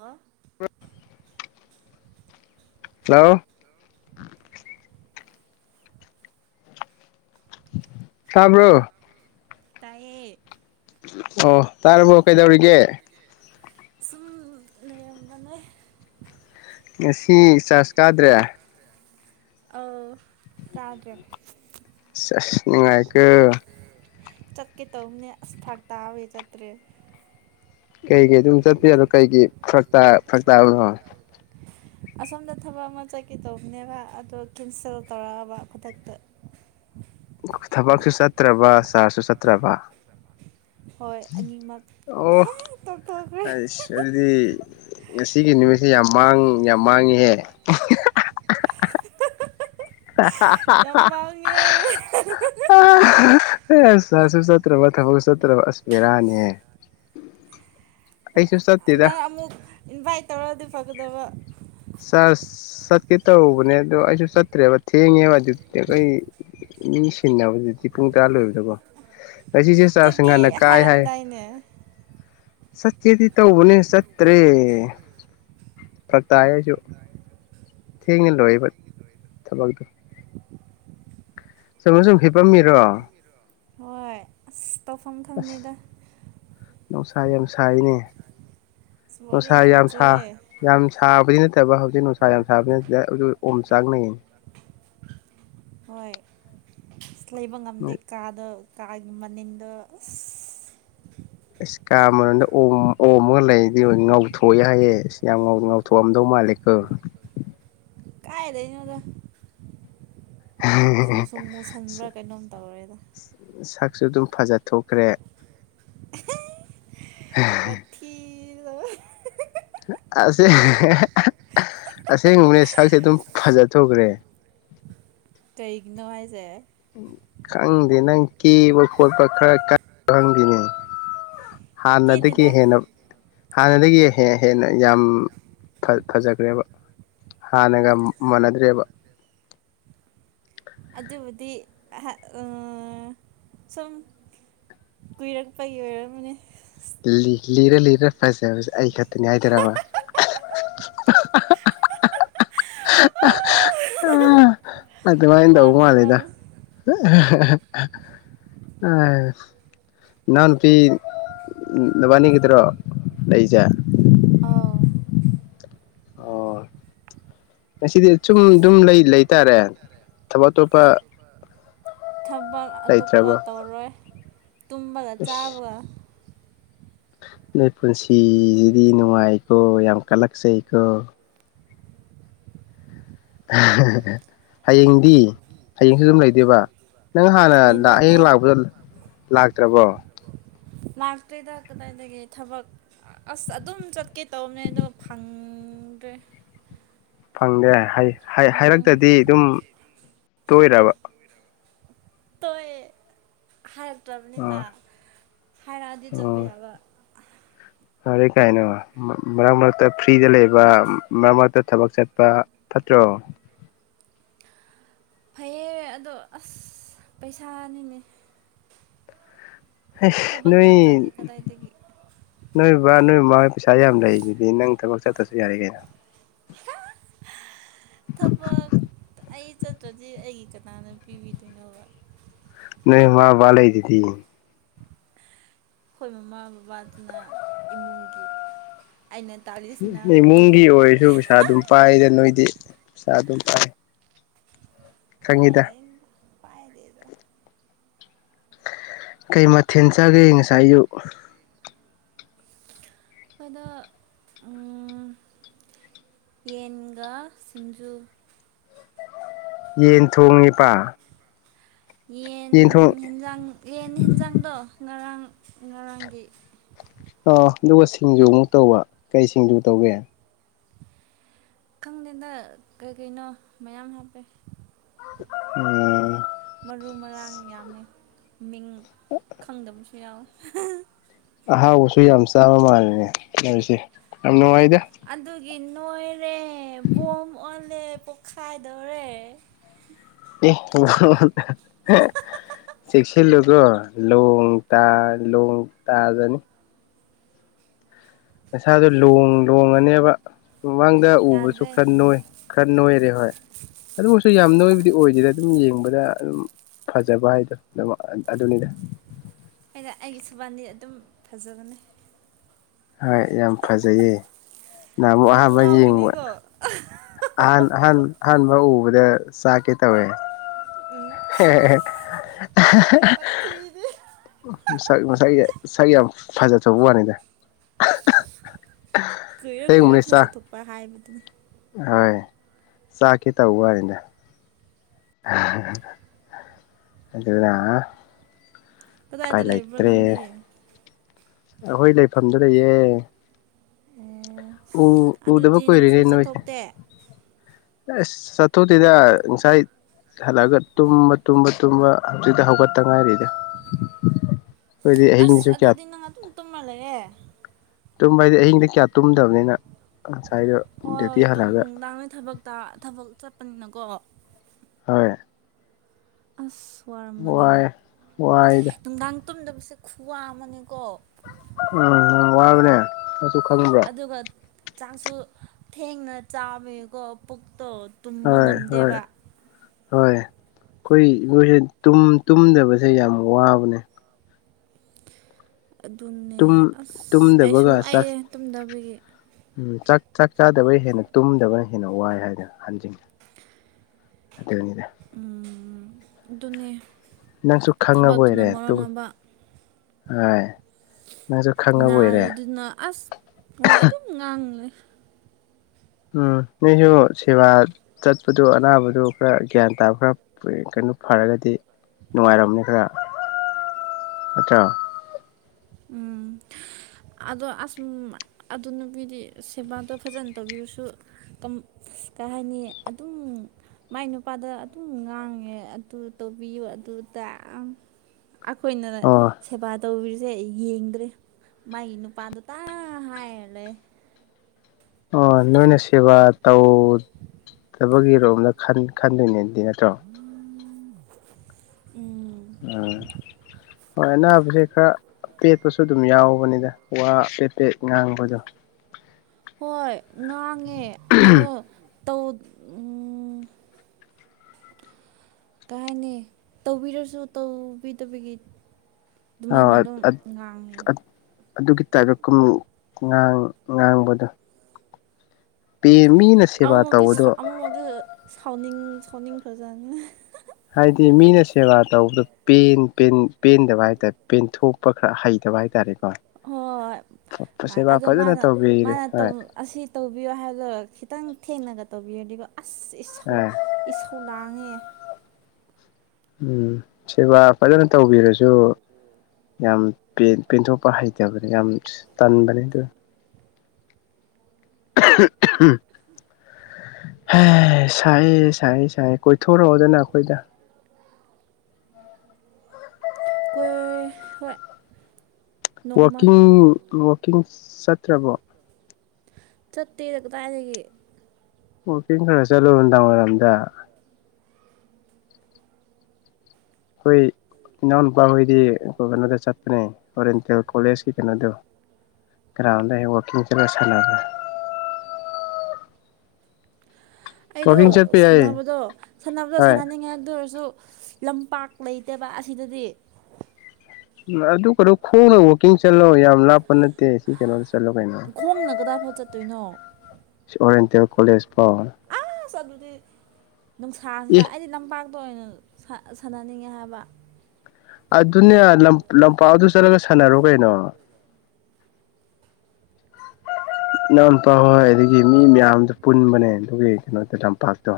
ꯑ ꯍ ꯍꯜꯂꯣ ꯁꯥꯝꯕ꯭ꯔꯣ ꯇꯌꯦ ꯑꯣ ꯇꯥꯔꯕꯣ ꯀꯩꯗꯧꯔꯤꯒꯦ ꯁꯨꯝ ꯂꯩꯔꯝꯕꯅꯦ ꯁꯤ ꯆꯥꯔꯖ ꯀꯥꯗ꯭ꯔꯦ ꯇꯥꯗ꯭ꯔꯦ ꯁꯦꯁ ꯅꯨꯡꯉꯥꯏꯀꯣ ꯆꯠꯀꯦ ꯇꯧꯅꯦ ꯑꯁ ꯐꯛ ꯇꯥꯋꯦ ꯆꯠꯇ꯭ꯔꯦ ꯀꯩꯒꯤ ꯑꯗꯨꯝ ꯆꯠꯄ ꯑꯅꯣ ꯀꯩꯒꯤ ꯐ ꯐꯔꯛꯇꯥꯕꯅꯣ ꯑꯁꯣꯝꯗ ꯊꯕꯛ ꯑꯃ ꯆꯠꯀꯦ ꯇꯧꯕꯅꯦꯕ ꯑꯗꯣ ꯀꯦꯟꯁꯦꯜ ꯇꯧꯔꯛꯑꯕ ꯈꯨꯗꯛꯇ [inaudible] ꯊꯕꯛꯁꯨ ꯆꯠꯇ꯭ꯔꯕ ꯆꯥꯔꯁꯨ ꯆꯠꯇ꯭ꯔꯕ ꯍꯣꯏ ꯑꯅꯤꯃꯛ ꯑꯣ ꯇꯣꯛ ꯇꯣꯛꯈꯔꯦ ꯑꯩꯁ ꯑꯗꯨꯗꯤ ꯉꯁꯤꯒꯤ ꯅꯨꯃꯤꯠꯁꯤ ꯌꯥꯝ ꯃꯥꯡ ꯌꯥꯝ ꯃꯥꯡꯉꯤꯍꯦ ꯍꯥꯍꯥ ꯌꯥꯝ ꯃꯥꯥꯡꯉꯦ ꯍ ꯍꯍꯍ ꯁꯥꯁꯨ ꯁꯇ꯭ꯔ ꯊꯕ ꯁꯇ꯭ꯔ ꯑꯁ ꯕꯦꯔꯥꯅꯤꯍꯦ ꯑꯩꯁꯨ ꯆꯠꯇꯦꯗ ꯅꯪ ꯑꯃꯨꯛ ꯏꯟꯚꯥꯏꯠ ꯇꯧꯔꯗꯤ ꯐꯒꯗꯕ ꯁꯥꯔ ꯆꯠꯀꯦ ꯇꯧꯕꯅꯦ ꯑꯗꯣ ꯑꯩꯁꯨ ꯆꯠꯇ꯭ꯔꯦꯕ ꯊꯦꯡꯉꯦꯕ ꯑꯗꯨꯗꯤ ꯑꯩꯈꯣꯏ ꯃꯤ ꯁꯤꯟꯅꯕꯗꯨꯗꯤ ꯄꯨꯡ ꯇꯔꯥ ꯂꯣꯏꯕꯗꯀꯣ ꯉꯁꯤꯁꯦ ꯆ ꯆꯠꯀꯦ ꯍꯥꯏꯔꯝꯗꯥꯏꯅꯦ ꯁꯠꯀꯦꯗꯤ ꯇꯧꯅꯦ ꯆꯠꯇꯦ ꯐꯛꯇꯌꯦ ꯑꯩꯁꯨ ꯊꯦꯡꯅ ꯂꯣꯏꯕ ꯊꯕꯛꯗ ꯁꯨꯝ ꯁꯨꯝ ꯍꯤꯄꯝꯃꯤꯔꯣ ꯍꯣꯏ ꯑꯁ ꯇꯧꯐꯝ ꯈꯪꯗꯦꯗ ꯅꯨꯡꯁꯥ ꯌꯥꯝ ꯁꯔꯤꯅꯦ ꯅꯨꯡꯁꯥ ꯁꯣꯔꯤꯡ ꯌꯥꯝ ꯁꯥ ꯆꯨꯑꯦ ꯌꯥꯝ ꯁꯥꯕꯅꯤ ꯅ ꯐꯠꯇꯕ ꯍꯧꯖꯤꯛ ꯅꯨꯡꯁꯥ ꯌꯥꯝ ꯁꯥꯕꯅꯤꯗ ꯑꯗꯨ ꯑꯣꯝ ꯆꯥꯛꯅꯩꯌꯦꯅꯤ ꯍꯣꯏ ꯑꯁ ꯂꯩꯕ ꯉꯝꯗꯦ ꯀꯥꯗ ꯀꯥꯒꯤ ꯃꯅꯤꯗꯨ ꯑꯁ ꯀꯥꯗ ꯑꯣ ꯑꯣꯝ ꯍ ꯂꯩ ꯉꯧꯊꯣꯛꯑꯏ ꯍꯥꯏꯌꯦ ꯁꯤ ꯌꯥꯝ ꯉꯥꯎꯊꯣꯑꯝꯗꯧ ꯃꯥꯂꯦꯀꯣ ꯀꯥꯏꯗꯩꯅꯣꯗ ꯁꯨꯝ ꯁꯨꯝ ꯃꯨꯁꯟꯕ꯭ꯔꯥ ꯀꯩꯅꯣꯝ ꯇꯧꯔꯦꯗ ꯁꯨ ꯑꯗꯨꯝ ꯐꯖꯊꯣꯛꯈ꯭ꯔꯦ ꯋꯥꯊꯤ ꯑꯍꯍ ꯑꯁꯦ ꯍꯍꯍꯍ ꯑꯁꯦꯡꯕꯅꯦ ꯁꯛꯁꯦ ꯑꯗꯨꯝ ꯐꯖꯊꯣꯛꯈ꯭ꯔꯦ ꯅꯣ ꯍꯥꯏꯁꯦ ꯈꯪꯗꯦ ꯅꯪ ꯀꯦꯕ ꯈꯣꯠꯄ ꯈꯔ ꯀ ꯈꯪꯗꯦꯅꯦ [inaudible] ꯍꯥꯟꯅꯗꯒꯤ ꯀꯦꯗꯦꯗ ꯍꯦꯟꯅ ꯍꯥꯟꯅꯗꯒꯤ ꯍ ꯍꯦꯟꯅ ꯌꯥꯝ ꯐꯖꯈ꯭ꯔꯦꯕ ꯍꯥꯟꯅꯒ ꯃꯥꯟꯅꯗ꯭ꯔꯦꯕ [inaudible] ꯑꯗꯨꯕꯨꯗꯤ ꯑ ꯁꯨꯝ ꯀꯨꯏꯔꯛ ꯄꯥꯏ ꯑꯣꯏꯔ ꯃꯅꯦ ꯂꯤꯔ ꯂꯤꯔ ꯐꯖꯕꯁꯦ ꯑꯩ ꯈꯛꯇꯅꯤ ꯍꯥꯏꯗ꯭ꯔꯕꯥꯠ [unintelligible] ꯑꯗꯨꯃꯥꯏꯅ ꯇꯧꯕ ꯃꯥꯅꯦ ꯃꯥꯜꯂꯤꯗ ꯃꯥꯅꯦ ꯑ ꯏꯅꯥꯎ ꯅꯨꯄꯤ ꯅꯕꯥꯅꯤꯒꯗ꯭ꯔꯣ ꯂꯩꯖ ꯑꯧ [inaudible] ꯉꯁꯤꯗꯤ ꯁꯨꯝ ꯑꯗꯨꯝ ꯂꯩ ꯂꯩꯇꯥꯔꯦ ꯊꯕꯛ ꯑꯇꯣꯞꯄ ꯊꯕꯛ ꯑꯇꯣꯞꯄ ꯂꯩꯇ꯭ꯔꯕꯣ ꯇꯧꯔꯣꯏ ꯇꯨꯝꯕꯒ ꯑꯁ ꯆꯥꯕꯒ ꯅꯣꯏ ꯄꯨꯟꯁꯤꯁꯤꯗꯤ ꯅꯨꯡꯉꯥꯏꯀꯣ ꯌꯥꯝ ꯀꯜꯂꯛꯆꯩꯀꯣ ꯍꯌꯦꯡꯗꯤ ꯍꯌꯦꯡꯁꯨ ꯑꯗꯨꯝ ꯂꯩꯗꯣꯏꯕ ꯅꯪ ꯍꯥꯟꯅ ꯂꯩꯗꯣꯏꯅꯦ ꯍꯌꯦꯡ ꯂꯥꯛꯄꯗꯣ ꯂꯥꯛꯇ꯭ꯔꯕꯣ ꯂꯥꯛꯇꯩꯗꯥꯛ ꯀꯗꯥꯏꯒꯦ ꯊꯕꯛ ꯑꯁ ꯑꯗꯨꯝ ꯆꯠꯀꯦ ꯇꯧꯕꯅꯦ ꯑꯣ ꯐꯪꯗ꯭ꯔꯦ ꯐꯪꯗꯦ ꯎꯝ ꯍꯥꯏꯔꯛꯇꯗꯤ ꯑꯗꯨꯝ ꯇꯣꯏꯔꯕ ꯀꯔꯦꯛꯇꯔꯅꯤ ꯃꯥ ꯑꯥ ꯈꯥꯏꯅ ꯑꯗꯤ ꯆꯄꯄꯤ ꯑꯣ ꯑꯕ ꯐꯔꯦ ꯀꯥꯏꯅ ꯃꯔꯛ ꯃꯔꯛꯇ ꯐ꯭ꯔꯤꯗ ꯂꯩꯕ ꯃꯔꯛ ꯃꯔꯛꯇ ꯊꯕꯛ ꯆꯠꯄ ꯄꯠꯇ꯭ꯔꯣ ꯣ ꯑꯁ ꯄꯩꯁꯥꯅꯤꯅꯦ ꯊꯕꯛ ꯅꯣꯏ ꯆꯠꯇ꯭ꯔꯗꯤ ꯀꯗꯥꯏꯗꯒꯤ ꯅꯣꯏꯕ ꯅꯣꯏ ꯃꯥ ꯄꯩꯁꯥ ꯌꯥꯝ ꯂꯩ ꯑꯗꯨꯗꯤ ꯅꯪ ꯊꯕꯛ ꯆꯠꯇꯁꯨ ꯌꯥꯔꯦ ꯀꯩꯅꯣ ꯊꯕꯛ ꯑꯩ ꯆꯠꯇ꯭ꯔꯗꯤ ꯑꯩꯒꯤ ꯀꯅꯥꯅꯣ ꯄꯤꯕꯤꯗꯣꯏꯅꯣꯕ ꯅ ꯋꯥ ꯋꯥꯂꯩꯤꯗꯤ ꯑꯩꯈꯣꯏ ꯃꯃꯥ ꯕꯕꯥꯗꯨꯅ ꯏꯃꯨꯡꯒꯤ ꯑꯩꯅ ꯇꯥꯜꯂꯤꯁꯤꯅ ꯏꯃꯨꯡꯒꯤ ꯑꯩꯒꯤ ꯑꯣꯏꯔꯁꯨ ꯄꯩꯁꯥ ꯑꯗꯨꯝ ꯄꯥꯏꯗ ꯅꯣꯏꯗꯤ ꯄꯩꯁꯥ ꯑꯗꯨꯝ ꯄꯥꯏ ꯁꯒꯤꯗ ꯀꯥꯏꯗꯩꯅꯣꯗ ꯄꯥꯏꯗꯦꯗ ꯀꯩ ꯃꯊꯦꯜ ꯆꯥꯒꯦ ꯉꯁꯥꯏ ꯑꯌꯨꯛ ꯑꯗ ꯌꯦꯟꯒ ꯁꯤꯡꯖꯨ ꯌꯦꯟ ꯊꯣꯡꯉꯤꯄꯥ ꯌꯦꯟ ꯌꯦꯟꯖꯥꯡ ꯌꯦꯟ ꯑꯦꯟꯖꯥꯡꯗꯣ ꯉꯔꯥꯡ ꯉꯔꯥꯡꯒꯤ ꯑ ꯑꯗꯨꯒ ꯁꯤꯡꯖꯨꯃꯨꯛ ꯇꯧꯕ ꯀꯩ ꯁꯤꯡꯖꯨ ꯇꯧꯒꯦ ꯈꯪꯗꯦꯗ ꯀꯩ ꯀꯩꯅꯣ ꯃꯌꯥꯝ ꯍꯥꯞꯄꯦ ꯎꯝ ꯃꯔꯨ ꯃꯔꯥꯡ ꯌꯥꯝꯃꯦ ꯃꯤꯡ ꯈꯪꯗꯕꯁꯨ ꯌꯥꯎꯋꯦ ꯑꯍꯥꯎꯕꯁꯨ ꯌꯥꯝ ꯆꯥꯕ ꯃꯥꯜꯜꯂꯤꯦꯅꯦ ꯂꯩꯁꯦ ꯌꯥꯝ ꯅꯨꯡꯉꯥꯏꯗ ꯀ ꯅꯣꯏꯔ ꯣꯝ ꯑꯣꯂ ꯄꯈꯥꯏꯗꯔ [unintelligible] [inaudible] ꯆꯦꯛꯁꯤꯜꯂꯒꯣ ꯂꯣꯡ ꯂꯣꯡ ꯇꯥꯗꯅꯤ ꯅꯁꯥꯗꯨꯣ ꯂꯣꯡ ꯂꯣꯡꯉꯅꯦꯕ ꯃꯃꯥꯡꯗ ꯎꯕꯁꯨ ꯌꯥꯗ꯭ꯔꯦ ꯈꯔ ꯅꯣꯏ ꯈꯔ ꯅꯣꯏꯔꯦ ꯍꯣꯏ ꯑꯗꯨꯕꯨꯁꯨ ꯌꯥꯝ ꯅꯣꯏꯕ ꯑꯗꯨꯗꯤ ꯑꯣꯏꯗꯦꯗ ꯑꯗꯨꯝ ꯌꯦꯡꯕꯗ ꯑꯗꯨꯝ ꯐꯖꯕ ꯍꯥꯏꯗꯣ ꯑꯗꯨꯅꯤꯗ ꯑꯩꯅ ꯑꯩꯒꯤ ꯁꯨꯕꯥꯟꯗꯤ ꯑꯗꯨꯝ ꯐꯖꯕꯅꯦ ꯍꯣꯏ ꯌꯥꯝ ꯐꯖꯩꯌꯦ ꯅꯍꯅꯥꯃꯨꯛ ꯑꯃꯨꯛ ꯑꯍꯥꯟꯕ ꯌꯦꯡꯕ ꯉꯥꯎꯈꯤꯅꯤꯀꯣ ꯑꯍꯥꯟꯍ ꯑꯍꯥꯟꯕ ꯎ ꯁꯥ ꯀꯦꯇꯥ ꯎꯝ ꯍꯦ ꯍ ꯋꯥꯊꯤꯗꯤ ꯁ ꯃꯁꯥꯏꯒꯤ ꯁꯥꯒꯤ ꯌꯥꯝ ꯐꯖꯆꯕ ꯋꯥꯅꯤꯗ ꯀꯨꯏꯔ ꯁꯦꯡꯕꯅꯤ ꯀꯨꯏꯔ ꯐꯖ ꯆꯥꯛ ꯊꯣꯛꯣꯛꯄ ꯍꯥꯏꯕꯗꯨꯅꯤ ꯍꯣꯏ ꯆꯥꯛꯀꯦ ꯇ ꯋꯥꯔꯤꯗ ꯎ [inaudible] [unintelligible] ꯑꯗꯨꯗꯨꯗꯥ ꯀꯗꯥꯏꯗꯤ ꯂꯩꯕ ꯅꯪꯗꯤꯌꯦ ꯑꯩꯈꯣꯏ ꯂꯩꯐꯝꯗ ꯂꯩꯌꯦ ꯑꯣ ꯎ ꯎꯗꯕ ꯑꯗꯨꯗꯤ ꯀꯣꯏꯔꯤ ꯅꯪꯁꯨ ꯂꯩ ꯏꯅꯣꯁꯦ ꯆꯠꯊꯣꯛꯇꯦ ꯆꯠꯇꯨꯇꯗ ꯉꯪꯁꯥꯏ ꯍꯜꯂꯛꯑꯒ ꯇꯨꯝꯕ ꯇꯨꯝꯕ ꯇꯨꯝꯕ ꯍꯧꯖꯤꯛꯇꯤ ꯍꯧꯒꯠꯇ ꯉꯥꯏꯔꯤꯗ ꯑꯩꯈꯣꯏꯗꯤ ꯑꯁ ꯑꯍꯤꯡꯁꯨ ꯀꯌꯥ ꯑꯗꯨꯗꯤ ꯅꯪ ꯑꯗꯨꯝ ꯇꯨꯝꯃꯜꯂꯒꯦ ꯇꯨꯝꯕ ꯍꯥꯏꯗꯤ ꯑꯍꯤꯡꯗꯤ ꯀꯌꯥ ꯇꯨꯝꯗꯕꯅꯤꯅ ꯑ ꯍꯣꯏ ꯍꯣꯏ ꯅꯨꯡꯗꯥꯡ ꯊꯕꯛꯇ ꯊꯕꯛ ꯆꯠꯄꯅꯤꯅꯀꯣ ꯍꯣꯏ ꯑꯁ ꯋꯥꯔꯝꯒꯅꯤꯅꯦ ꯋꯥꯏ ꯋꯥꯏ ꯅꯨꯡꯗꯥꯡ ꯇꯨꯝꯗꯕꯁꯦ ꯈꯨꯋꯥ ꯑꯃꯅꯦꯀꯣ ꯎꯝ ꯌꯥꯝ ꯋꯥꯕꯅꯦ ꯃꯁꯨ ꯈꯪꯕ꯭ꯔꯥ ꯑꯗꯨꯒ ꯆꯥꯛꯁꯨ ꯊꯦꯡꯅ ꯆꯥꯃꯦꯀꯣ ꯇꯣ ꯇꯨꯝꯕ ꯍꯣꯏ ꯍꯣꯏ ꯉꯝꯗꯦꯕ ꯍꯣꯏ ꯑꯩꯈꯣꯏ ꯏꯣꯏꯁꯦ ꯇꯨꯝꯗꯕꯁꯦ ꯌꯥꯝ ꯋꯥꯕꯅꯦ ꯑꯗꯨꯅꯦ ꯑꯁ ꯑꯩꯁꯨ ꯇꯨꯝꯗꯕꯒ ꯋꯥꯑꯦ ꯆꯥꯛ ꯇꯨꯝꯗꯕꯒꯤ ꯎꯝ ꯆꯥꯛ ꯆꯥꯛ ꯆꯥꯗꯕ ꯍꯦꯟꯅ ꯇꯨꯝꯗꯕꯅ ꯍꯦꯟꯅ ꯋꯥꯏ ꯍꯥꯏꯗꯅ ꯍꯟꯖꯉꯤ ꯑꯗꯅꯤꯗ ꯎꯝ ꯑꯗꯨ ꯑꯗꯨꯅꯦ ꯅꯪꯁꯨ ꯈꯪꯉꯕ ꯊꯕꯛꯇꯨꯅ ꯑꯣꯏꯔꯦ ꯃꯔꯣꯟ ꯇꯨꯡ ꯑꯃ ꯍꯥꯏ ꯅꯥꯔꯤꯗꯨꯅ ꯑꯁ ꯋꯥ ꯑꯗꯨꯝ ꯉꯥꯡꯉꯦ ꯎꯝ ꯅꯣꯏꯁꯨ ꯁꯦꯕꯥ ꯆꯠꯄꯗꯨ ꯑꯅꯥꯕꯗꯨ ꯈꯔ ꯒ꯭ꯌꯥꯟ ꯇꯥꯕ ꯈꯔ ꯐꯔꯒꯗꯤ ꯅꯨꯡꯉꯥꯏꯔꯝꯅꯤ ꯈꯔ ꯅꯠꯇ꯭ꯔꯣ ꯎꯝ ꯑꯗꯣ ꯑꯁ ꯑꯗꯨ ꯅꯨꯄꯤꯗꯤ ꯁꯦꯕꯥꯗꯣ ꯐꯖꯅ ꯇꯧꯕꯤꯔꯁꯨ ꯀꯩ ꯍꯥꯏꯅꯤ ꯑꯗꯨꯝ ꯃꯥꯏ ꯅꯨꯄꯥꯗ ꯑꯗꯨꯝ ꯉꯥꯡꯉꯦ ꯑꯗꯨ ꯇꯧꯕꯤꯌꯨ ꯑꯗꯨ ꯑꯩꯈꯣꯏꯅ ꯑꯣ ꯁꯦꯕꯥ ꯇꯧꯕꯤ ꯁꯦ ꯑꯩ ꯌꯦꯡꯗ꯭ꯔꯦ ꯃꯒꯤ ꯅꯨꯄꯥꯗꯨ ꯇꯥ ꯍꯥꯏꯔꯂꯦ ꯑꯣ ꯅꯣꯏꯅ ꯁꯦꯕꯥ ꯇꯧ ꯊꯕꯛꯒꯤꯔꯣꯝꯗ ꯈꯟꯗꯣꯏꯅꯦꯗꯤ ꯅꯠꯇ꯭ꯔꯣ ꯎꯝ ꯎꯝ ꯎꯝ ꯍꯣꯏ ꯑꯕꯖꯤ ꯈꯔ ꯑꯄꯦꯠꯄꯁꯨ ꯑꯗꯨꯝ ꯌꯥꯎꯕꯅꯤꯗ ꯋꯥ ꯑꯄꯦꯠꯄꯦꯠ ꯉꯥꯡꯕꯗꯣ ꯍꯣꯏ ꯉꯥꯡꯉꯦ ꯑꯗꯣꯧ ꯀꯥꯏꯅꯤ ꯇꯧꯕꯤꯔꯁꯨ ꯇꯧꯕꯤꯗꯕꯒꯤ ꯑꯗꯨꯃꯥꯏꯅ ꯑꯥ ꯑꯗꯨꯝ ꯉꯥꯡꯉꯦꯕ ꯑꯗꯨꯒꯤ ꯇꯥꯏꯞꯇꯥꯡ ꯉꯥꯡꯕꯗꯣ ꯃꯤꯅ ꯁꯦꯕꯥ ꯑꯃꯨꯃꯨꯛꯇꯤ ꯇꯧꯕꯗꯣ ꯁꯥꯎ ꯑꯃꯨꯃꯨꯛꯇꯤ ꯁꯥꯎꯅꯤꯡ ꯁꯥꯎꯅꯤꯡꯡ ꯐ꯭ꯔꯖꯅ ꯍꯥꯏꯗꯤ ꯃꯤꯅ ꯁꯦꯕꯥ ꯇꯧꯕꯗ ꯄꯦꯟꯗꯕ ꯍꯥꯏꯇꯥꯔꯦ ꯄꯦꯟꯊꯣꯛꯄ ꯈꯔ ꯍꯩꯇꯦ ꯁꯕꯥꯏ ꯇꯥꯔꯤꯛ ꯍꯣꯏ ꯑꯗ ꯐꯖꯅ ꯃꯥꯅ ꯇꯧꯕꯤꯔꯦ ꯃꯥꯅ ꯍꯣꯏ ꯑꯁꯤ ꯇꯧꯕꯤꯌꯣ ꯍꯥꯏꯕꯗꯣ ꯈꯤꯇꯪ ꯊꯦꯡꯅꯒ ꯇꯧꯕꯤꯔꯗꯤꯕ ꯑꯁꯧ ꯑꯥ ꯏꯁꯧ ꯂꯥꯡꯉꯦ ꯎꯝ ꯁꯦꯕꯥ ꯐꯖꯅ ꯇꯧꯕꯤꯔꯁꯨ ꯌꯥꯝ ꯄꯦꯟꯊꯣꯛꯄ ꯍꯩꯇꯕꯅꯦ ꯌꯥꯝ ꯇꯟꯕꯅꯦ ꯑꯗꯨ ꯎꯝ ꯍ ꯁꯥꯏꯌꯦ ꯁꯥꯏ ꯁꯥꯏꯌꯦ ꯀꯣꯏꯊꯣꯔꯛꯑꯣꯗꯅ ꯑꯩꯈꯣꯏꯗ ꯀꯣꯏ ꯍꯣꯏ ꯅꯣꯡꯃ ꯋꯥꯋꯀꯤꯡ ꯋꯥꯋꯀꯤꯡ ꯆꯠꯇ꯭ꯔꯕꯣ ꯆꯠꯇꯦꯗ ꯀꯗꯥꯏꯗꯒꯤ ꯋꯀꯤꯡ ꯈꯔ ꯆꯠꯂꯨ ꯅꯨꯡꯗꯥꯡ ꯑꯣꯏꯏꯔꯝꯗ ꯍꯣꯏ ꯏꯅꯥꯎ ꯅꯨꯨꯄꯥ ꯍꯣꯏꯗꯤ ꯀꯩꯅꯣꯗ ꯆꯠꯄꯅꯦ ꯑꯣꯔꯦꯟꯇꯦꯜ ꯀꯣꯂꯦꯖꯀꯤ ꯀꯩꯅꯣꯗꯣ ꯭ꯔꯥꯎꯟꯗ ꯋꯥꯀꯤꯡ ꯆꯠꯂ ꯁꯅꯦ ꯎ ꯑꯩꯗꯣ ꯋꯥꯛꯀꯤꯡ ꯆꯠꯄ ꯌꯥꯏꯌꯦ ꯁꯥꯟꯅꯕꯗꯣ ꯁꯥꯟꯅꯕꯗꯣ ꯍꯣꯏ ꯁꯥꯟꯅꯅꯤꯡꯉꯥꯏ ꯑꯗꯨ ꯑꯣꯏꯔꯁꯨ ꯂꯝꯄꯥꯛ ꯂꯩꯇꯦꯕ ꯑꯁꯤꯗꯗꯤ ꯑꯗꯨ ꯀꯩꯅꯣ ꯈꯣꯡꯅ ꯋꯥꯛꯀꯤꯡ ꯆꯠꯂꯣ ꯌꯥꯝ ꯂꯥꯞꯄ ꯅꯠꯇꯦ ꯁꯤ ꯀꯩꯅꯣꯁꯤ ꯈꯣꯡꯅ ꯀꯗꯥꯏꯐꯥꯎ ꯆꯠꯇꯣꯏꯅꯣ ꯑꯣꯔꯦꯟ ꯇꯦ ꯀꯂꯦꯖ ꯄꯥꯎ ꯑꯁ ꯑꯗꯨꯗꯤ ꯅꯨꯡꯁꯥꯁꯤꯗ ꯑꯦ ꯑꯩꯗꯤ ꯂꯝꯄꯥꯛ ꯑꯣꯏꯅ ꯁꯥꯟꯅꯅꯤꯡꯉꯦ ꯍꯥꯏꯕ ꯑꯗꯨꯅꯦ ꯂꯝꯄꯥꯛꯗꯨ ꯆꯠꯂꯒ ꯁꯥꯟꯅꯔꯣ ꯀꯩꯅꯣ [unintelligible] ꯏꯅꯥꯎꯨꯄꯥ ꯍꯣꯏ ꯑꯗꯒꯤ ꯃꯤ ꯃꯌꯥꯝꯗ ꯄꯨꯟꯕꯅꯦ ꯑꯗꯨꯒꯤ ꯀꯩꯅꯣꯗ ꯂꯝꯄꯥꯛꯇꯣ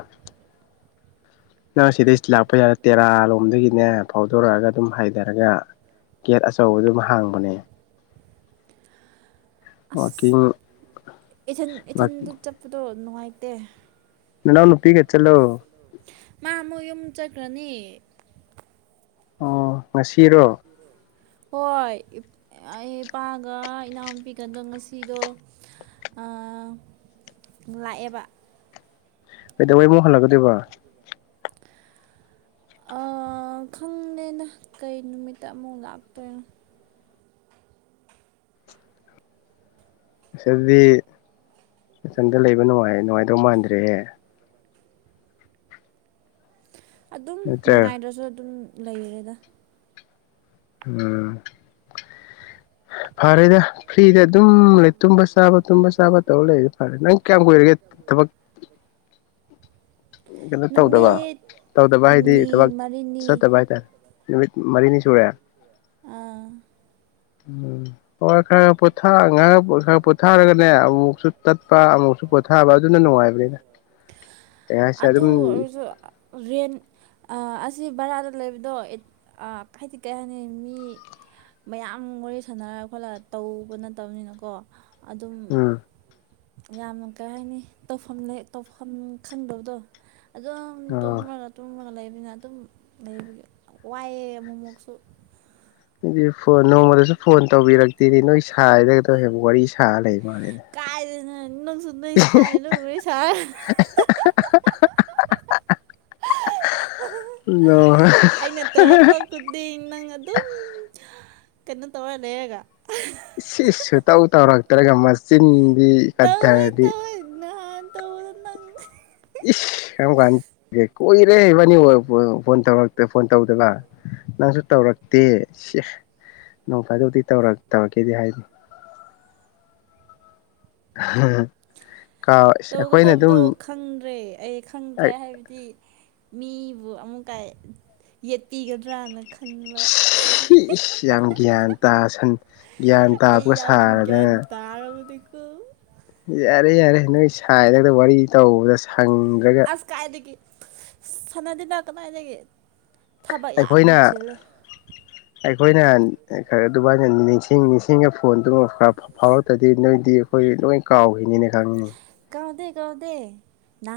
ꯅꯪ ꯁꯤꯗꯩ ꯂꯥꯛꯄ ꯌꯥꯔꯦ ꯇꯦꯔꯥ ꯂꯣꯝꯗꯒꯤꯅꯦ ꯐꯥꯎꯗꯣꯔꯛꯑꯒ ꯑꯗꯨꯝ ꯍꯥꯏꯊꯔꯦ ꯍꯥꯏꯒ ꯀꯦꯠ ꯑꯆꯧꯕꯗꯨꯃ ꯍꯥꯡꯕꯅꯦ ꯋꯥꯛꯀꯤꯡ ꯑꯁ ꯏꯊꯟ ꯏꯊꯟꯗ ꯆꯠꯄꯗꯣ ꯅꯨꯡꯉꯥꯏꯇꯦ ꯅꯅ ꯅꯨꯄꯤꯒꯦꯠ ꯆꯜꯂꯣ ꯃꯥꯃꯨ ꯌꯨꯝ ꯆꯀ꯭ꯔꯅꯤ ꯑꯣ ꯉꯁꯤꯔꯣ ꯍꯣꯏ ꯑꯩ ꯏꯄꯥꯒ ꯏꯅꯥꯎꯨꯄꯤꯒꯗꯣ ꯉꯁꯤꯗꯣ ꯂꯥꯏ ꯑꯕ ꯗ ꯃ ꯍꯜꯂꯒꯗꯣꯏꯕ ꯑ ꯈꯪꯗꯦꯅ ꯀꯩ ꯅꯨꯃꯤꯠꯇ ꯑꯃꯨꯛ ꯂꯥꯛꯇꯣꯏꯅꯣ ꯏꯁꯗꯤ ꯏꯊꯟꯗ ꯂꯩꯕ ꯅꯨꯡꯉꯥꯏꯗꯧ ꯃꯥꯟꯗ꯭ꯔꯦꯍꯦ ꯑꯗꯨꯝ ꯅꯠꯇ꯭ꯔꯥ ꯅꯨꯡꯉꯥꯏꯗ꯭ꯔꯁꯨ ꯑꯗꯨꯝ ꯂꯩꯔꯦꯗ ꯎꯝ ꯐꯔꯦꯗ ꯐ꯭ꯔꯤꯗ ꯑꯗꯨꯝ ꯂꯩ ꯇꯨꯝꯕ ꯆꯥꯕ ꯇꯨꯝꯕ ꯆꯥꯕ ꯇꯧꯕꯔ ꯂꯩꯗꯤ ꯐꯔꯦ ꯅꯪ ꯀꯌꯥꯝ ꯀꯨꯏꯔꯒꯦ ꯊꯕꯛ ꯀꯩꯅꯣ ꯇꯧꯗꯕ ꯅꯨꯃꯤꯠ ꯇꯧꯗꯕ ꯍꯥꯏꯗꯤ ꯍꯨꯝꯅꯤ ꯊꯕꯛ ꯃꯔꯤꯅꯤ ꯆꯠꯇꯕ ꯍꯥꯏꯇꯥꯔꯦ ꯅꯨꯃꯤ ꯃꯔꯤꯅꯤ ꯁꯦ ꯑꯥ [inaudible] ꯎꯝ ꯍ ꯈ [inaudible] ꯉ ꯈ ꯄꯣꯊꯥꯔꯒꯅꯦ ꯑꯃꯨꯛꯁꯨ ꯇꯠꯄ ꯑꯃꯨꯛꯁꯨ ꯄꯣꯊꯥꯕ ꯑꯗꯨꯅ ꯅꯨꯡꯉꯥꯏꯕꯅꯤꯅ ꯀꯩ ꯍꯥꯏꯁꯦ ꯑꯗꯨ ꯑꯗꯨꯝ ꯔ ꯁꯤ ꯕꯔꯥꯗ ꯂꯩꯕꯗꯣ ꯍꯥꯏꯗꯤ ꯀꯔꯤ ꯍꯥꯏꯅꯤ ꯃꯤ ꯃꯌꯥꯝ ꯋꯥꯔꯤ ꯁꯥꯟꯅꯔ ꯈꯣꯠꯂ ꯇꯧꯕ ꯅꯠꯇꯕꯅꯤꯅꯀꯣ ꯑꯗꯨꯝ ꯎꯝ ꯌꯥꯝꯅ ꯀꯩ ꯍꯥꯏꯅꯤ ꯇꯧꯐꯝ ꯇꯧꯐꯝ ꯈꯪꯗꯕꯗꯣ ꯑꯗꯨꯝ ꯑꯣ ꯇꯨꯝꯃꯒ ꯇꯨꯝꯃꯒ ꯂꯩ ꯅ ꯑꯗꯨꯝ ꯂꯩꯕꯒꯤ ꯋꯥꯏꯑꯦ ꯑꯃꯨꯛꯃꯣꯛꯁꯨ ꯑꯗꯨꯗꯤ ꯐꯣꯟ ꯅꯣꯡꯃꯗꯁꯨ ꯐꯣꯟ ꯇꯧꯕꯤꯔꯛꯇꯦꯗꯤ ꯅꯣꯏ ꯁꯥꯗꯒꯗꯧ ꯍꯥꯏꯦꯕ ꯋꯥꯔꯤ ꯁꯥꯔ ꯂꯩ ꯃꯥꯅꯦ ꯁ ꯁꯗꯣꯏ ꯁꯥꯏꯅ ꯎꯔꯣꯏ ꯁꯥ [unintelligible] [inaudible] ꯑꯩꯅ ꯇꯧꯔꯛꯄ ꯈꯨꯗꯤꯡ ꯅꯪ ꯑꯗꯨꯝ ꯀꯩꯅꯣ ꯇꯧꯔꯗꯦ ꯍꯥꯏꯦꯒ ꯏ ꯁꯨꯇꯧ ꯇꯧꯔꯛꯇ꯭ꯔꯒ ꯃꯆꯤꯟꯗꯤ ꯇꯧꯋꯦ ꯀꯠꯊꯔꯗꯤ ꯇꯧꯋꯦ ꯅꯍꯥꯟ ꯇꯧꯕꯗꯣ ꯅꯪ ꯏꯁ ꯀꯔꯝ ꯀꯥꯟꯒꯦ ꯀꯣꯏꯔꯦꯕꯅꯤ ꯐꯣꯟꯧ ꯐꯣꯟ ꯇꯧꯗꯅ ꯅꯪꯁꯨ ꯇꯧꯔꯛꯇꯦ ꯅꯣꯡ ꯐꯥꯏꯗꯧꯗꯤ ꯇꯧꯔ ꯇꯧꯔꯛꯀꯦꯗꯤ ꯍꯥꯏꯅꯤ [unintelligible] [inaudible] ꯑ [unintelligible] [inaudible] ꯇꯧꯒꯗꯕꯗꯣ ꯈꯪꯗ꯭ꯔꯦ ꯑꯩ ꯈꯪꯗ꯭ꯔꯦ ꯍꯥꯏꯕꯗꯤ ꯃꯤꯕꯨ ꯑꯃꯨꯛꯀꯥꯏ ꯌꯦꯠꯄꯤꯒꯗ꯭ꯔꯅ ꯈꯟꯕ ꯌꯥꯝ ꯒ꯭ꯌꯥꯟ ꯇꯥ ꯒ꯭ꯌꯥꯟ ꯇꯥꯕꯒ ꯁꯥꯔꯗꯅ ꯇꯥꯔꯒꯕꯨꯗꯤ ꯌꯥꯔꯦ ꯌꯥꯔꯦ ꯅꯣꯏ ꯁꯥꯏꯔꯒꯗ ꯋꯥꯔꯤ ꯇꯧꯕꯗ ꯁꯪꯈ꯭ꯔꯒ ꯁꯥꯟꯅꯗꯤꯅ ꯀꯃꯥꯏꯗꯒꯤ ꯊꯕꯛ ꯌꯥꯝ ꯑꯩꯈꯣꯏꯅ ꯆꯤꯂꯦ ꯑꯩꯈꯣꯏꯅ ꯈꯔ ꯑꯗꯨꯃꯥꯏꯅ ꯅꯤꯡꯁꯤꯡ ꯅꯤꯡꯁꯤꯡꯉ ꯐꯣꯟꯗꯨ ꯈ ꯐꯥꯎꯔꯛꯇ꯭ꯔꯗꯤ ꯅꯣꯏꯗꯤ ꯑꯩꯈꯣꯏ ꯂꯣꯏ ꯀꯥꯎꯈꯤꯅꯤꯅ ꯈꯪꯉꯤꯅꯤ ꯀꯥꯎꯗ ꯀꯥꯎꯗꯦꯅꯥ